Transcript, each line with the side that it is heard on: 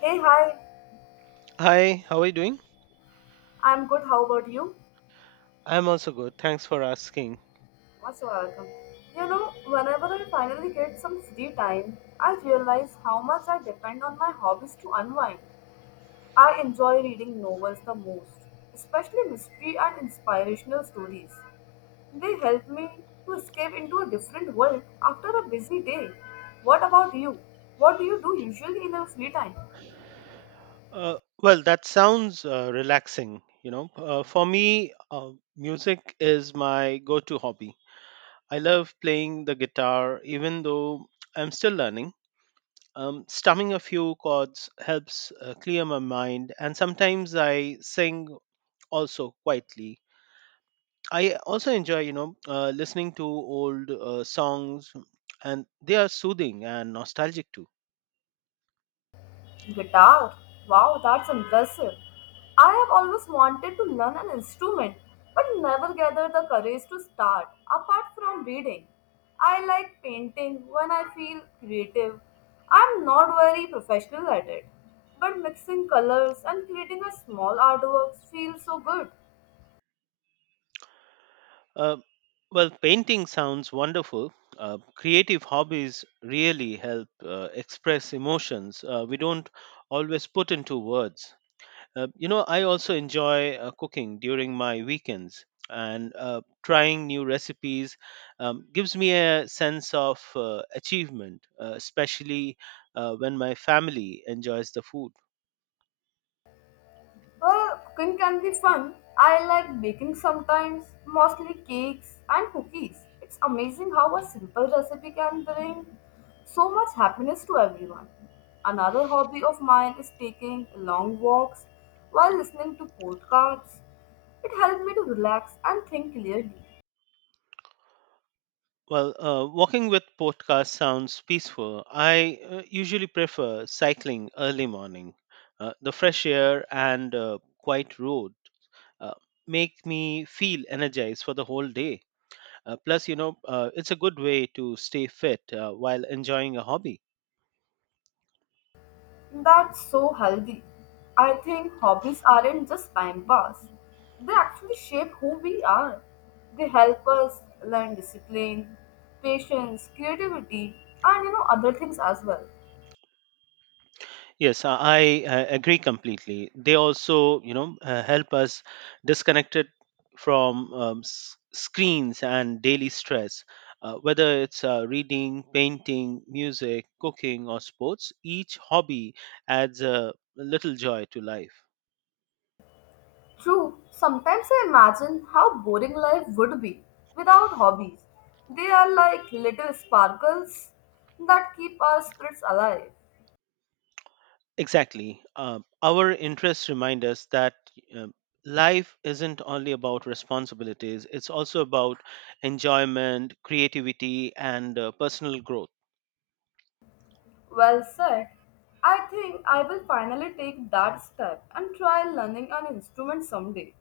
left: Hey, hi.
right: Hi, how are you doing?
left: I'm good. How about you?
right: I'm also good. Thanks for asking.
left: Most welcome. You know, whenever I finally get some free time, I realize how much I depend on my hobbies to unwind. I enjoy reading novels the most, especially mystery and inspirational stories. They help me to escape into a different world after a busy day. What about you? What do you do usually in your free time?
right: Uh, well, that sounds relaxing. For me, music is my go-to hobby. I love playing the guitar, even though I'm still learning. Strumming a few chords helps clear my mind, and sometimes I sing also quietly. I also enjoy listening to old songs, and they are soothing and nostalgic too.
left: Guitar? Wow, that's impressive. I have always wanted to learn an instrument, but never gathered the courage to start, apart from reading. I like painting when I feel creative. I'm not very professional at it, but mixing colors and creating a small artwork feels so good.
right: Uh, well, painting sounds wonderful. Creative hobbies really help express emotions we don't always put into words. I also enjoy cooking during my weekends, and trying new recipes gives me a sense of achievement, especially when my family enjoys the food.
left: Well, cooking can be fun. I like baking sometimes, mostly cakes and cookies. It's amazing how a simple recipe can bring so much happiness to everyone. Another hobby of mine is taking long walks while listening to podcasts. It helps me to relax and think clearly.
right: Well, walking with podcast sounds peaceful. I usually prefer cycling early morning. The fresh air and quiet road uh, make me feel energized for the whole day. Plus, it's a good way to stay fit while enjoying a hobby.
left: That's so healthy. I think hobbies aren't just time pass. They actually shape who we are. They help us learn discipline, patience, creativity, and you know other things as well.
right: Yes, I agree completely. They also, help us disconnected from screens and daily stress. Whether it's reading, painting, music, cooking, or sports, each hobby adds a little joy to life.
left: True, sometimes I imagine how boring life would be without hobbies. They are like little sparkles that keep our spirits alive.
right: Exactly. Our interests remind us that uh, life isn't only about responsibilities, it's also about enjoyment, creativity, and personal growth.
left: Well said. I think I will finally take that step and try learning an instrument someday.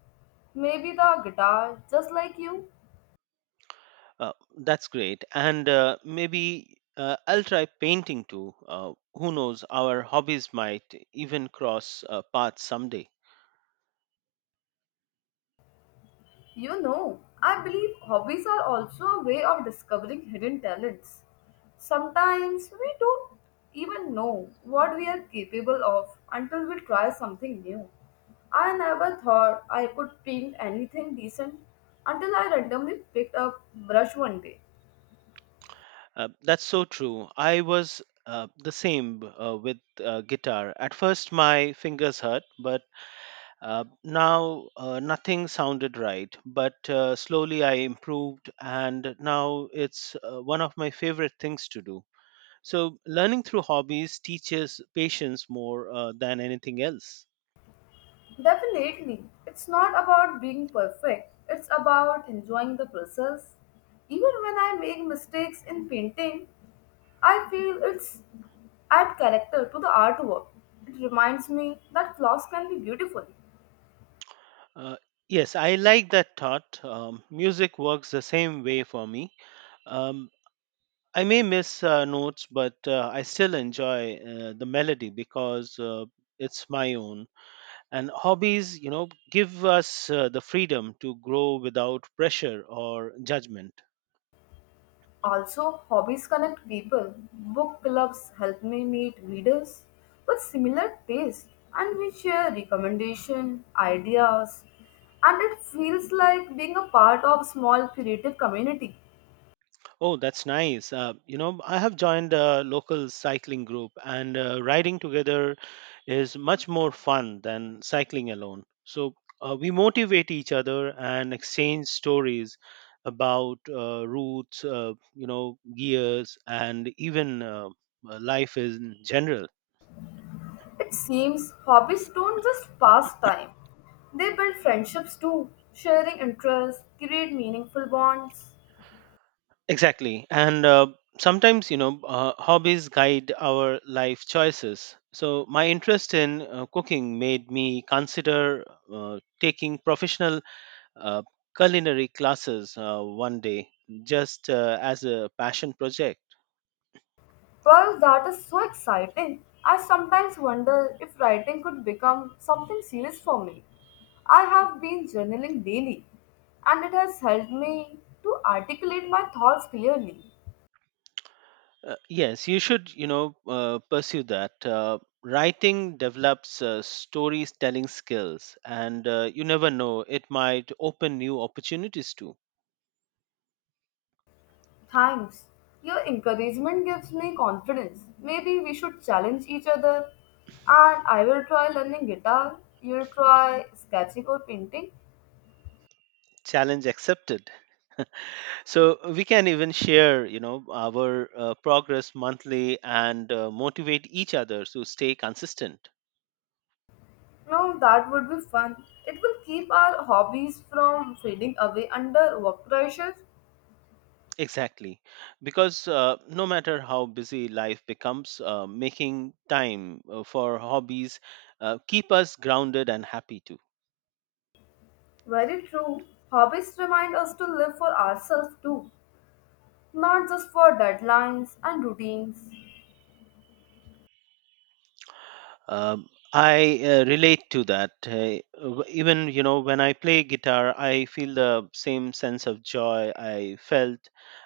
left: Maybe the guitar, just like you.
right: Uh, that's great. And maybe I'll try painting too. Who knows? Our hobbies might even cross paths someday.
left: You know, I believe hobbies are also a way of discovering hidden talents. Sometimes we don't even know what we are capable of until we try something new. I never thought I could paint anything decent until I randomly picked up brush one day.
right: That's so true. I was the same with guitar. At first, my fingers hurt, but now nothing sounded right. But slowly, I improved, and now it's one of my favorite things to do. So, learning through hobbies teaches patience more than anything else.
left: Definitely. It's not about being perfect, it's about enjoying the process. Even when I make mistakes in painting, I feel it's add character to the artwork. It reminds me that flaws can be beautiful.
right: Uh, yes, I like that thought. Music works the same way for me. Um, I may miss notes, but I still enjoy the melody because it's my own. And hobbies, you know, give us the freedom to grow without pressure or judgment.
left: Also, hobbies connect people. Book clubs help me meet readers with similar taste and we share recommendation, ideas, and it feels like being a part of small creative community.
right: Oh, that's nice. You know, I have joined a local cycling group, and riding together is much more fun than cycling alone. So we motivate each other and exchange stories about routes, gears, and even life in general.
left: It seems hobbies don't just pass time, they build friendships too. Sharing interests create meaningful bonds.
right: Exactly. And sometimes, hobbies guide our life choices. So, my interest in cooking made me consider taking professional uh, culinary classes one day just as a passion project.
left: Well, that is so exciting. I sometimes wonder if writing could become something serious for me. I have been journaling daily, and it has helped me to articulate my thoughts clearly.
right: Yes, you should, pursue that. Writing develops storytelling skills, and you never know, it might open new opportunities too.
left: Thanks. Your encouragement gives me confidence. Maybe we should challenge each other. And I will try learning guitar. You'll try sketching or painting.
right: Challenge accepted. So we can even share, you know, our progress monthly, and motivate each other to stay consistent.
left: No, that would be fun. It will keep our hobbies from fading away under work pressures.
right: Exactly, because no matter how busy life becomes, making time for hobbies keep us grounded and happy too.
left: Very true. Hobbies remind us to live for ourselves too, not just for deadlines and routines.
right: I relate to that. Even, you know, when I play guitar, I feel the same sense of joy I felt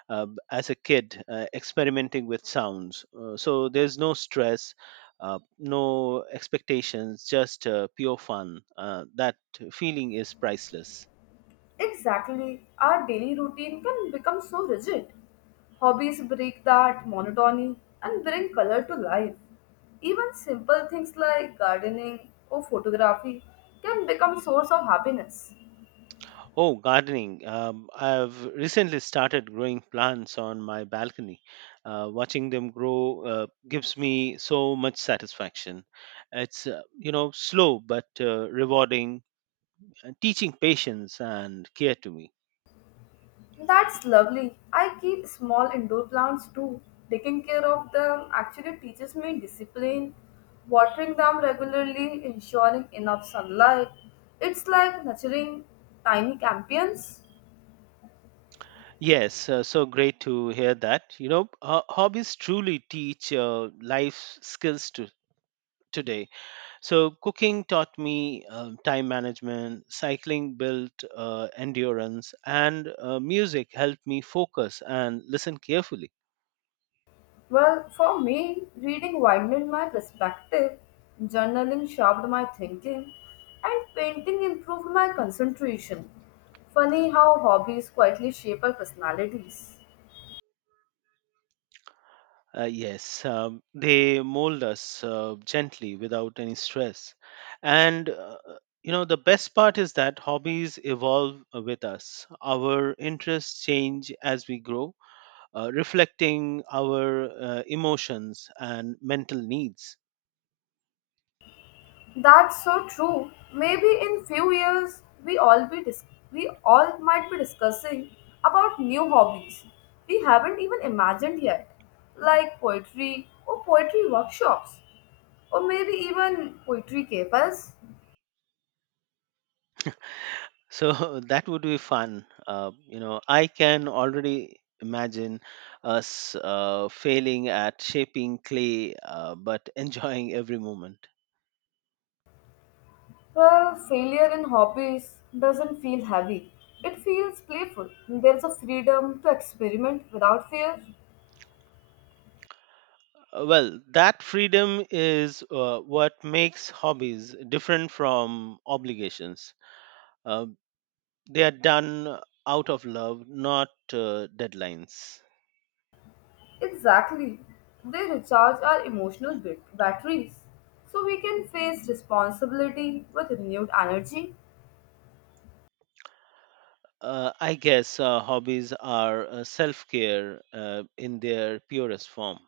right: as a kid experimenting with sounds. So there's no stress, no expectations, just pure fun. That feeling is priceless.
left: Exactly, our daily routine can become so rigid. Hobbies break that monotony and bring color to life. Even simple things like gardening or photography can become source of happiness.
right: Oh, gardening. I've recently started growing plants on my balcony. Watching them grow gives me so much satisfaction. It's, you know, slow but rewarding, and teaching patience and care to me.
left: That's lovely. I keep small indoor plants too. Taking care of them actually teaches me discipline. Watering them regularly, ensuring enough sunlight. It's like nurturing tiny champions.
right: Yes, so great to hear that. Hobbies truly teach life skills to today. So, cooking taught me time management, cycling built endurance, and music helped me focus and listen carefully.
left: Well, for me, reading widened my perspective, journaling sharpened my thinking, and painting improved my concentration. Funny how hobbies quietly shape our personalities.
right: Yes, they mold us gently without any stress. And, the best part is that hobbies evolve with us. Our interests change as we grow, reflecting our emotions and mental needs.
left: That's so true. Maybe in few years we all might be discussing about new hobbies we haven't even imagined yet, like poetry or poetry workshops, or maybe even poetry cafes.
right: So that would be fun. You know, I can already imagine us failing at shaping clay, but enjoying every moment.
left: Well, failure in hobbies doesn't feel heavy. It feels playful. There's a freedom to experiment without fear.
right: Well, that freedom is what makes hobbies different from obligations. Uh, they are done out of love, not deadlines.
left: Exactly. They recharge our emotional batteries so we can face responsibility with renewed energy.
right: I guess hobbies are self care in their purest form.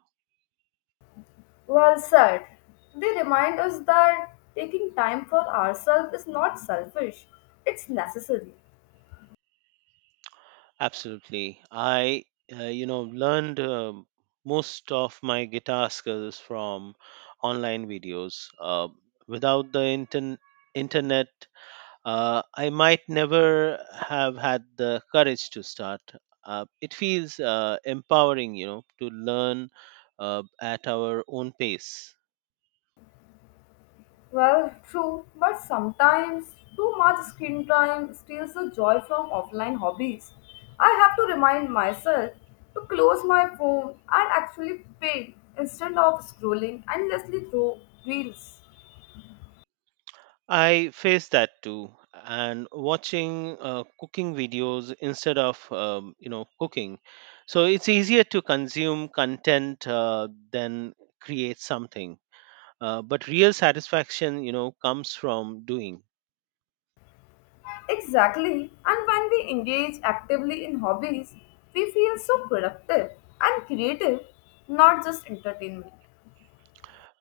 left: Well said. They remind us that taking time for ourselves is not selfish, it's necessary.
right: Absolutely. I learned most of my guitar skills from online videos. Without the internet, I might never have had the courage to start. It feels empowering, you know, to learn at our own pace.
left: Well, true, but sometimes too much screen time steals the joy from offline hobbies. I have to remind myself to close my phone and actually paint instead of scrolling endlessly through reels.
right: I face that too. And watching cooking videos instead of, you know, cooking, so it's easier to consume content than create something. But real satisfaction, you know, comes from doing.
left: Exactly, and when we engage actively in hobbies, we feel so productive and creative, not just entertainment.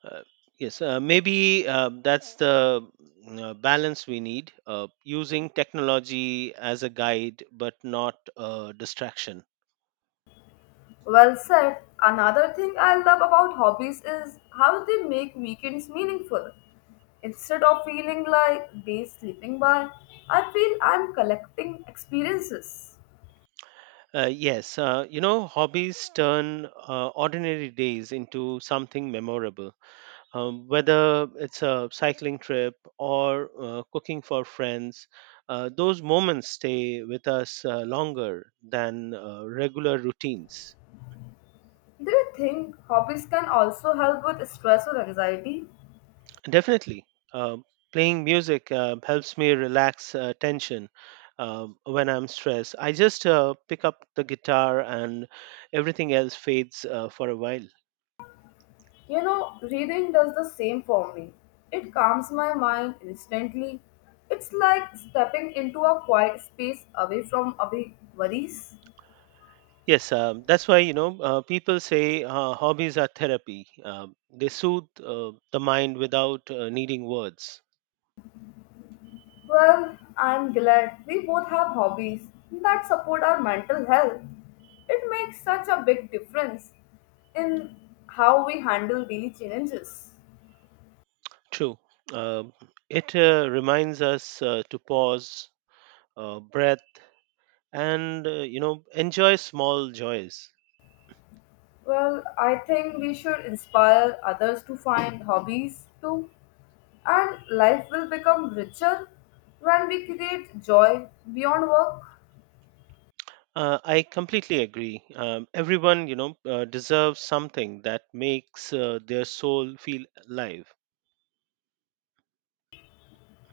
right: Uh, yes, maybe that's the balance we need: using technology as a guide, but not a distraction.
left: Well said. Another thing I love about hobbies is how they make weekends meaningful. Instead of feeling like days slipping by, I feel I'm collecting experiences.
right: Yes, hobbies turn ordinary days into something memorable. Whether it's a cycling trip or cooking for friends, those moments stay with us longer than regular routines.
left: Do you think hobbies can also help with stress or anxiety?
right: Definitely, uh, playing music helps me relax tension. When I'm stressed, I just pick up the guitar, and everything else fades for a while.
left: You know, reading does the same for me. It calms my mind instantly. It's like stepping into a quiet space away from away worries.
right: Yes, that's why, you know, people say hobbies are therapy. They soothe the mind without needing words.
left: Well, I'm glad we both have hobbies that support our mental health. It makes such a big difference in how we handle daily challenges.
right: True. Um it reminds us to pause, breath, and, you know, enjoy small joys.
left: Well, I think we should inspire others to find hobbies too, and life will become richer when we create joy beyond work.
right: I completely agree. Everyone, deserves something that makes their soul feel alive.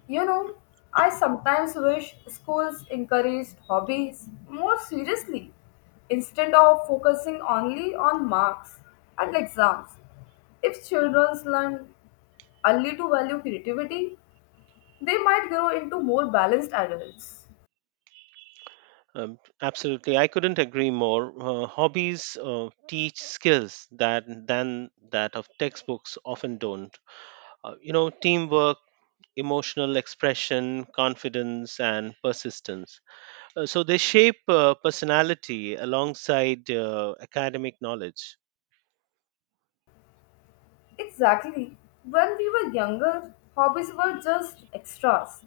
left: You know, I sometimes wish schools encouraged hobbies more seriously instead of focusing only on marks and exams. If children learn early to value creativity, they might grow into more balanced adults.
right: Absolutely, I couldn't agree more. Hobbies teach skills that than that of textbooks often don't. You know, teamwork, emotional expression, confidence, and persistence. So they shape personality alongside academic knowledge.
left: Exactly. When we were younger, hobbies were just extras.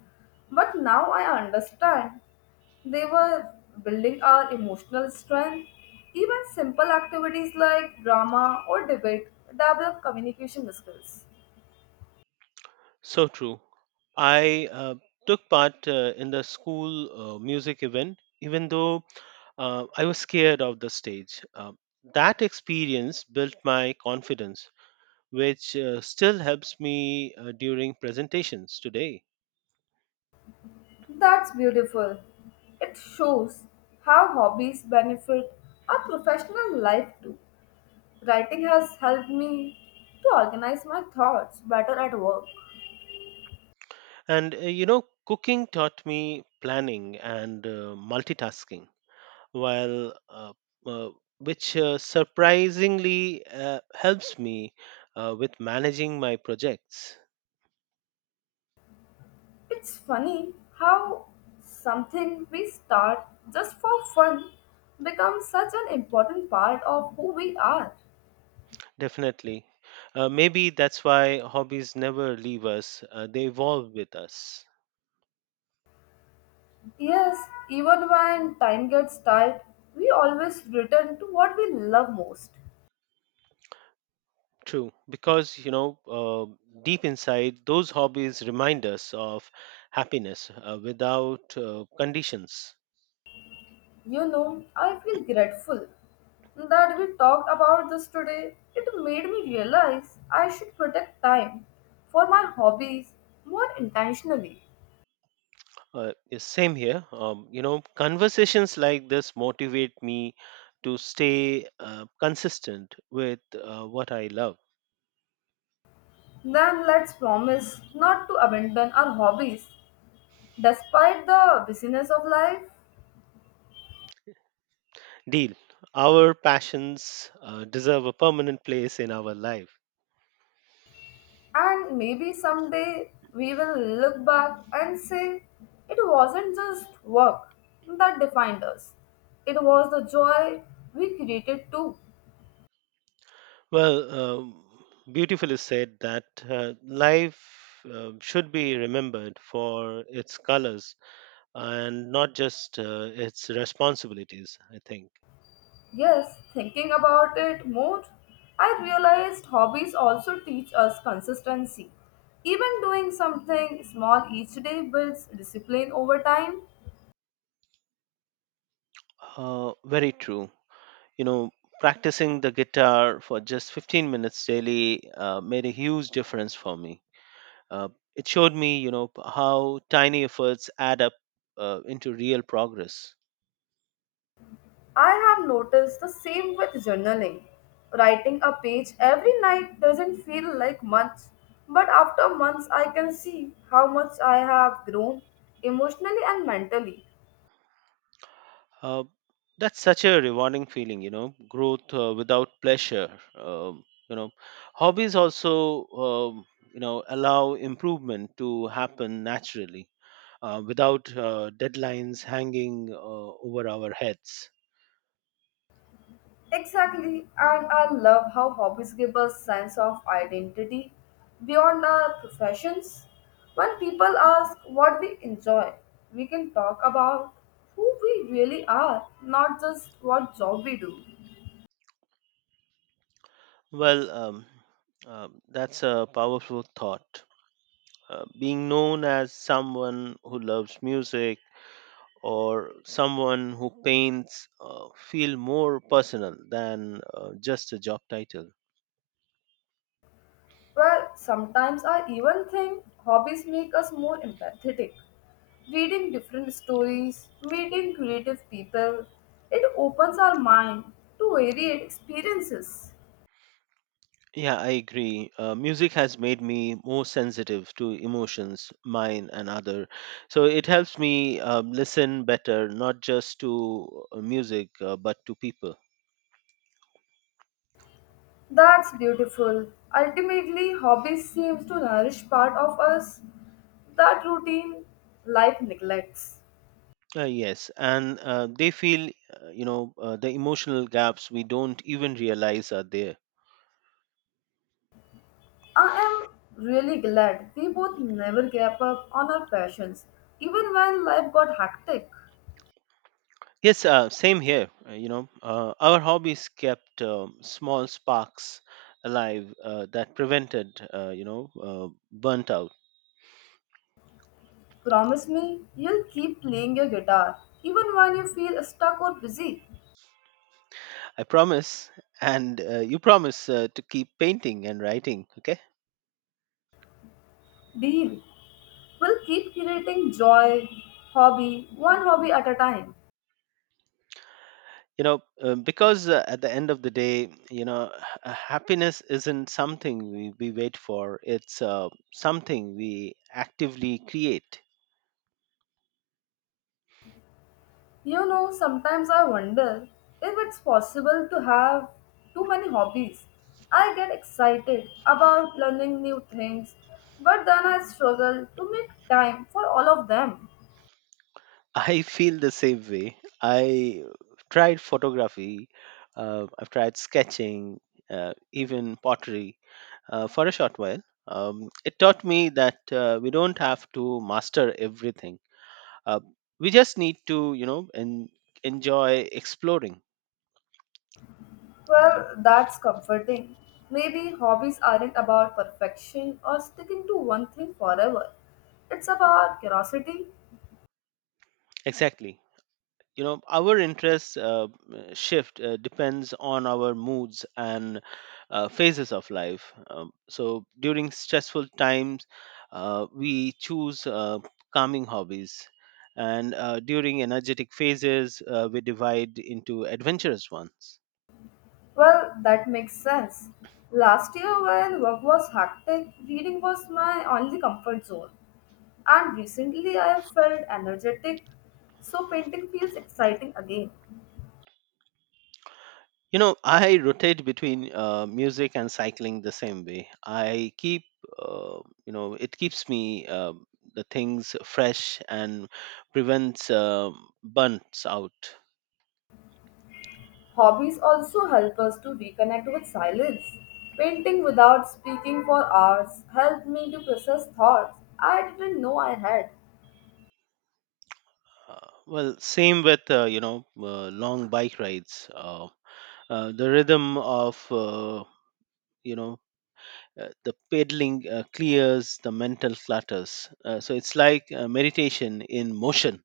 left: But now I understand. They were building our emotional strength. Even simple activities like drama or debate develop communication skills.
right: So true. I took part in the school music event, even though I was scared of the stage. That experience built my confidence, which still helps me during presentations today.
left: That's beautiful. It shows how hobbies benefit our professional life too. Writing has helped me to organize my thoughts better at work.
right: And cooking taught me planning and multitasking, while uh, which surprisingly helps me with managing my projects.
left: It's funny how something we start just for fun becomes such an important part of who we are.
right: Definitely. Maybe that's why hobbies never leave us, they evolve with us.
left: Yes, even when time gets tight, we always return to what we love most.
right: True, because, you know, deep inside, those hobbies remind us of happiness without conditions.
left: You know, I feel grateful that we talked about this today. It made me realize I should protect time for my hobbies more intentionally.
right: Yeah, same here. You know, conversations like this motivate me to stay consistent with what I love.
left: Then let's promise not to abandon our hobbies despite the busyness of life.
right: Deal. Our passions deserve a permanent place in our life.
left: And maybe someday we will look back and say it wasn't just work that defined us, it was the joy we created too.
right: Well, beautifully said that life should be remembered for its colors and not just its responsibilities, I think.
left: Yes, thinking about it more, I realized hobbies also teach us consistency. Even doing something small each day builds discipline over time.
right: Very true. You know, practicing the guitar for just 15 minutes daily made a huge difference for me. Uh, it showed me, how tiny efforts add up into real progress.
left: I have noticed the same with journaling. Writing a page every night doesn't feel like much, but after months I can see how much I have grown emotionally and mentally.
right: Uh, that's such a rewarding feeling, you know, growth without pleasure. You know, hobbies also, you know, allow improvement to happen naturally, without deadlines hanging over our heads.
left: Exactly, and I love how hobbies give us sense of identity beyond our professions. When people ask what we enjoy, we can talk about who we really are, not just what job we do.
right: Well, that's a powerful thought. Being known as someone who loves music or someone who paints feel more personal than just a job title.
left: Well, sometimes I even think hobbies make us more empathetic. Reading different stories, meeting creative people, it opens our mind to varied experiences.
right: Yeah, I agree. Music has made me more sensitive to emotions, mine and other. So it helps me, listen better, not just to music, but to people.
left: That's beautiful. Ultimately, hobbies seems to nourish part of us that routine life neglects.
right: Yes, and they feel, the emotional gaps we don't even realize are there.
left: I am really glad we both never gave up on our passions, even when life got hectic.
right: Yes, same here. Our hobbies kept, small sparks alive that prevented, burnt out.
left: Promise me you'll keep playing your guitar even when you feel stuck or busy.
right: I promise, and you promise to keep painting and writing. Okay.
left: Deal. We'll keep creating joy, hobby, one hobby at a time.
right: You know, because at the end of the day, you know, happiness isn't something we wait for, it's something we actively create.
left: You know, sometimes I wonder if it's possible to have too many hobbies. I get excited about learning new things, but then I struggle to make time for all of them.
right: I feel the same way. I tried photography, I've tried sketching, even pottery for a short while. It taught me that we don't have to master everything, uh, we just need to, you know, enjoy exploring.
left: Well, that's comforting. Maybe hobbies aren't about perfection or sticking to one thing forever. It's about curiosity.
right: Exactly. You know, our interests shift, depends on our moods and phases of life. So during stressful times, we choose calming hobbies, and during energetic phases we divide into adventurous ones.
left: Well, that makes sense. Last year, when work was hectic, reading was my only comfort zone. And recently, I have felt energetic, so painting feels exciting again.
right: You know, I rotate between music and cycling the same way. I keep, it keeps me the things fresh and prevents bunts out.
left: Hobbies also help us to reconnect with silence. Painting without speaking for hours helped me to process thoughts I didn't know I had.
right: Well, same with, long bike rides. The rhythm of, you know the pedaling clears the mental clutters. So it's like meditation in motion.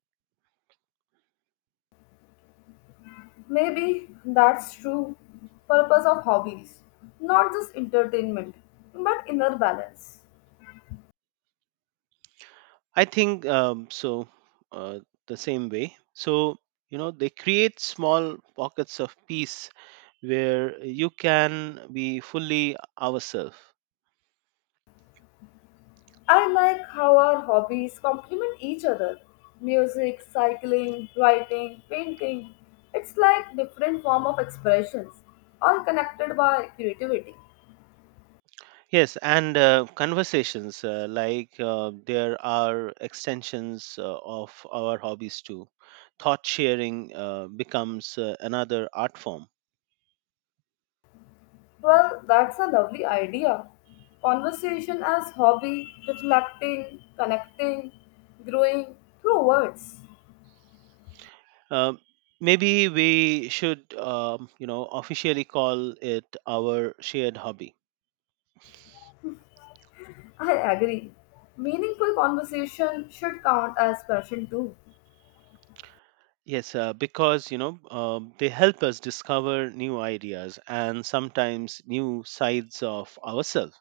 left: Maybe that's true purpose of hobbies, not just entertainment, but inner balance.
right: I think, so, uh, the same way. So, you know, they create small pockets of peace where you can be fully ourselves.
left: I like how our hobbies complement each other. Music, cycling, writing, painting. It's like different form of expressions, all connected by creativity.
right: Yes, and conversations, like, there are extensions of our hobbies too. Thought sharing becomes another art form.
left: Well, that's a lovely idea. Conversation as hobby, reflecting, connecting, growing through words.
right: Um Maybe we should, officially call it our shared hobby.
left: I agree. Meaningful conversation should count as passion too.
right: Yes, because, you know, they help us discover new ideas and sometimes new sides of ourselves.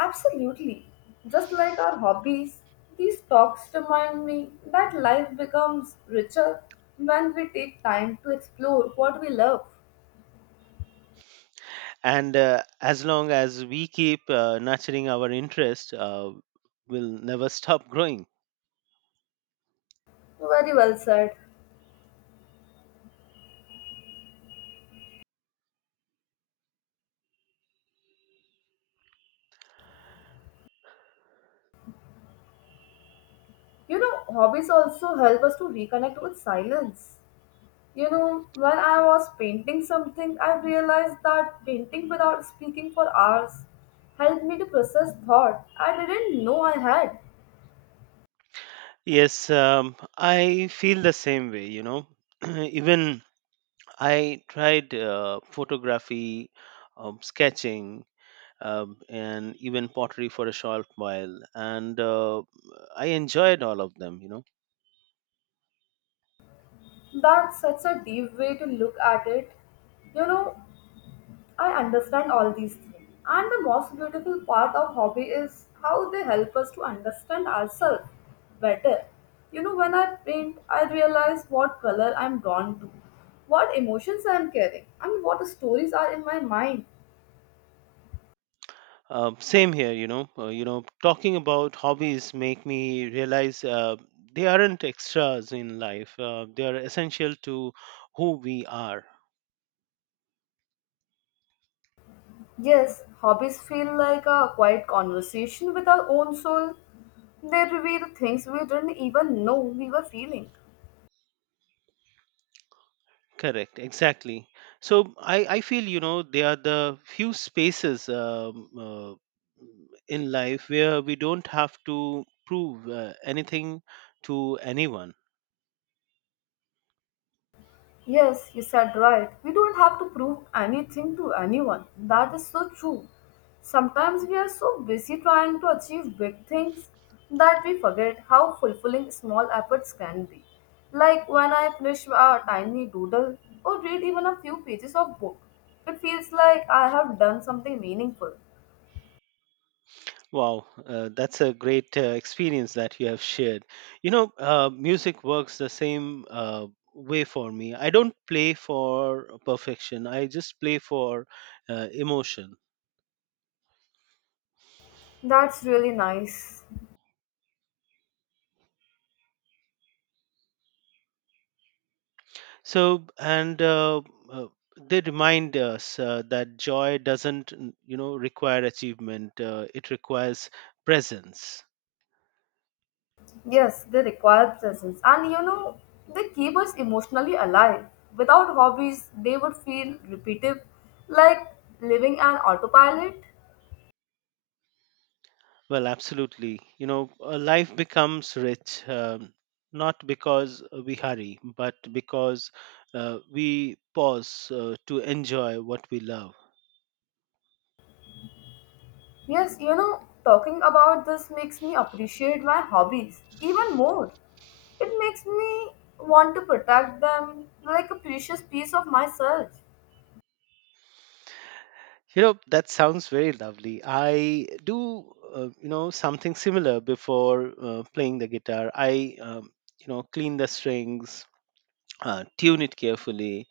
left: Absolutely. Just like our hobbies, these talks remind me that life becomes richer when we take time to explore what we love.
right: And as long as we keep nurturing our interest, we'll never stop growing.
left: Very well said. You know, hobbies also help us to reconnect with silence. You know, when I was painting something, I realized that painting without speaking for hours helped me to process thought I didn't know I had.
right: Yes, I feel the same way. You know, even I tried photography, sketching, and even pottery for a short while, and I enjoyed all of them, you know.
left: That's such a deep way to look at it. You know, I understand all these things. And the most beautiful part of hobby is how they help us to understand ourselves better. You know, when I paint, I realize what color I'm drawn to, what emotions I'm carrying, and what stories are in my mind.
right: Same here, you know. Talking about hobbies make me realize they aren't extras in life. They are essential to who we are.
left: Yes, hobbies feel like a quiet conversation with our own soul. They reveal things we didn't even know we were feeling.
right: Correct, exactly. So I feel, you know, they are the few spaces in life where we don't have to prove anything to anyone.
left: Yes, you said right. We don't have to prove anything to anyone. That is so true. Sometimes we are so busy trying to achieve big things that we forget how fulfilling small efforts can be. Like when I finish a tiny doodle or read even a few pages of book, it feels like I have done something meaningful.
right: Wow, that's a great experience that you have shared. You know, music works the same way for me. I don't play for perfection, I just play for emotion.
left: That's really nice.
right: So, and uh, they remind us that joy doesn't, require achievement, it requires presence.
left: Yes, they require presence. And you know, they keep us emotionally alive. Without hobbies, they would feel repetitive, like living an autopilot.
right: Well, absolutely. You know, life becomes rich, not because we hurry, but because we pause to enjoy what we love.
left: Yes, you know, talking about this makes me appreciate my hobbies even more. It makes me want to protect them like a precious piece of myself.
right: You know, that sounds very lovely. I do, something similar before playing the guitar. I, clean the strings, tune it carefully,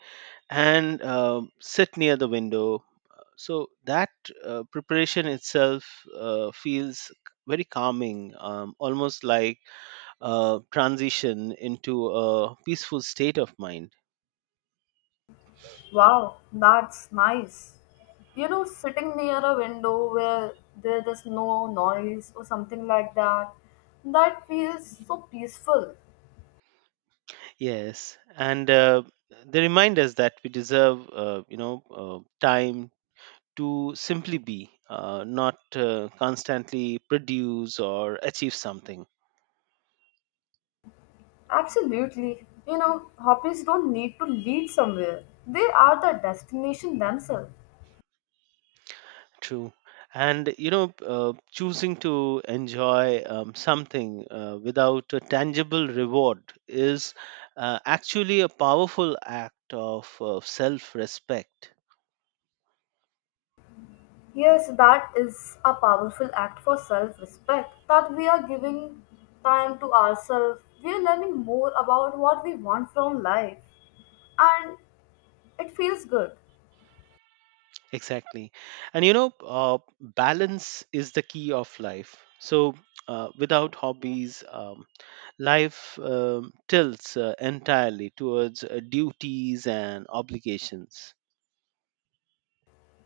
right: and sit near the window. So that preparation itself feels very calming, almost like a transition into a peaceful state of mind.
left: Wow, that's nice. You know, sitting near a window where there is no noise or something like that, that feels so peaceful.
right: Yes, and they remind us that we deserve, time to simply be, not constantly produce or achieve something.
left: Absolutely. You know, hobbies don't need to lead somewhere, they are the destination themselves.
right: True. And, you know, choosing to enjoy, something without a tangible reward is actually a powerful act of self respect.
left: Yes, that is a powerful act for self respect that we are giving time to ourselves. We are learning more about what we want from life, and it feels good.
right: Exactly. And, you know, balance is the key of life. So, without hobbies, life tilts entirely towards duties and obligations.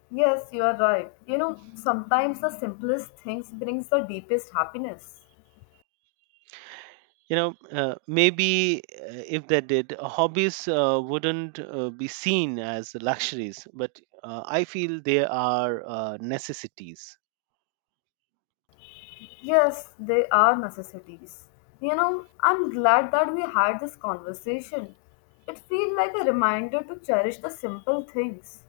left: Yes, you are right. You know, sometimes the simplest things brings the deepest happiness.
right: You know, maybe if they did hobbies wouldn't be seen as luxuries, but I feel they are necessities.
left: Yes, they are necessities. You know, I'm glad that we had this conversation. It feels like a reminder to cherish the simple things.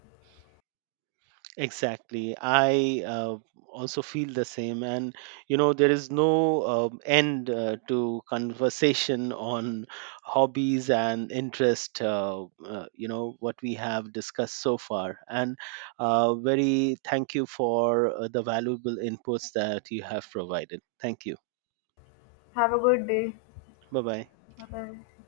right: Exactly. I also feel the same. And, you know, there is no end to conversation on hobbies and interest, what we have discussed so far. And very thank you for the valuable inputs that you have provided. Thank you.
left: Have a good day.
right: Bye bye.
left: Bye bye.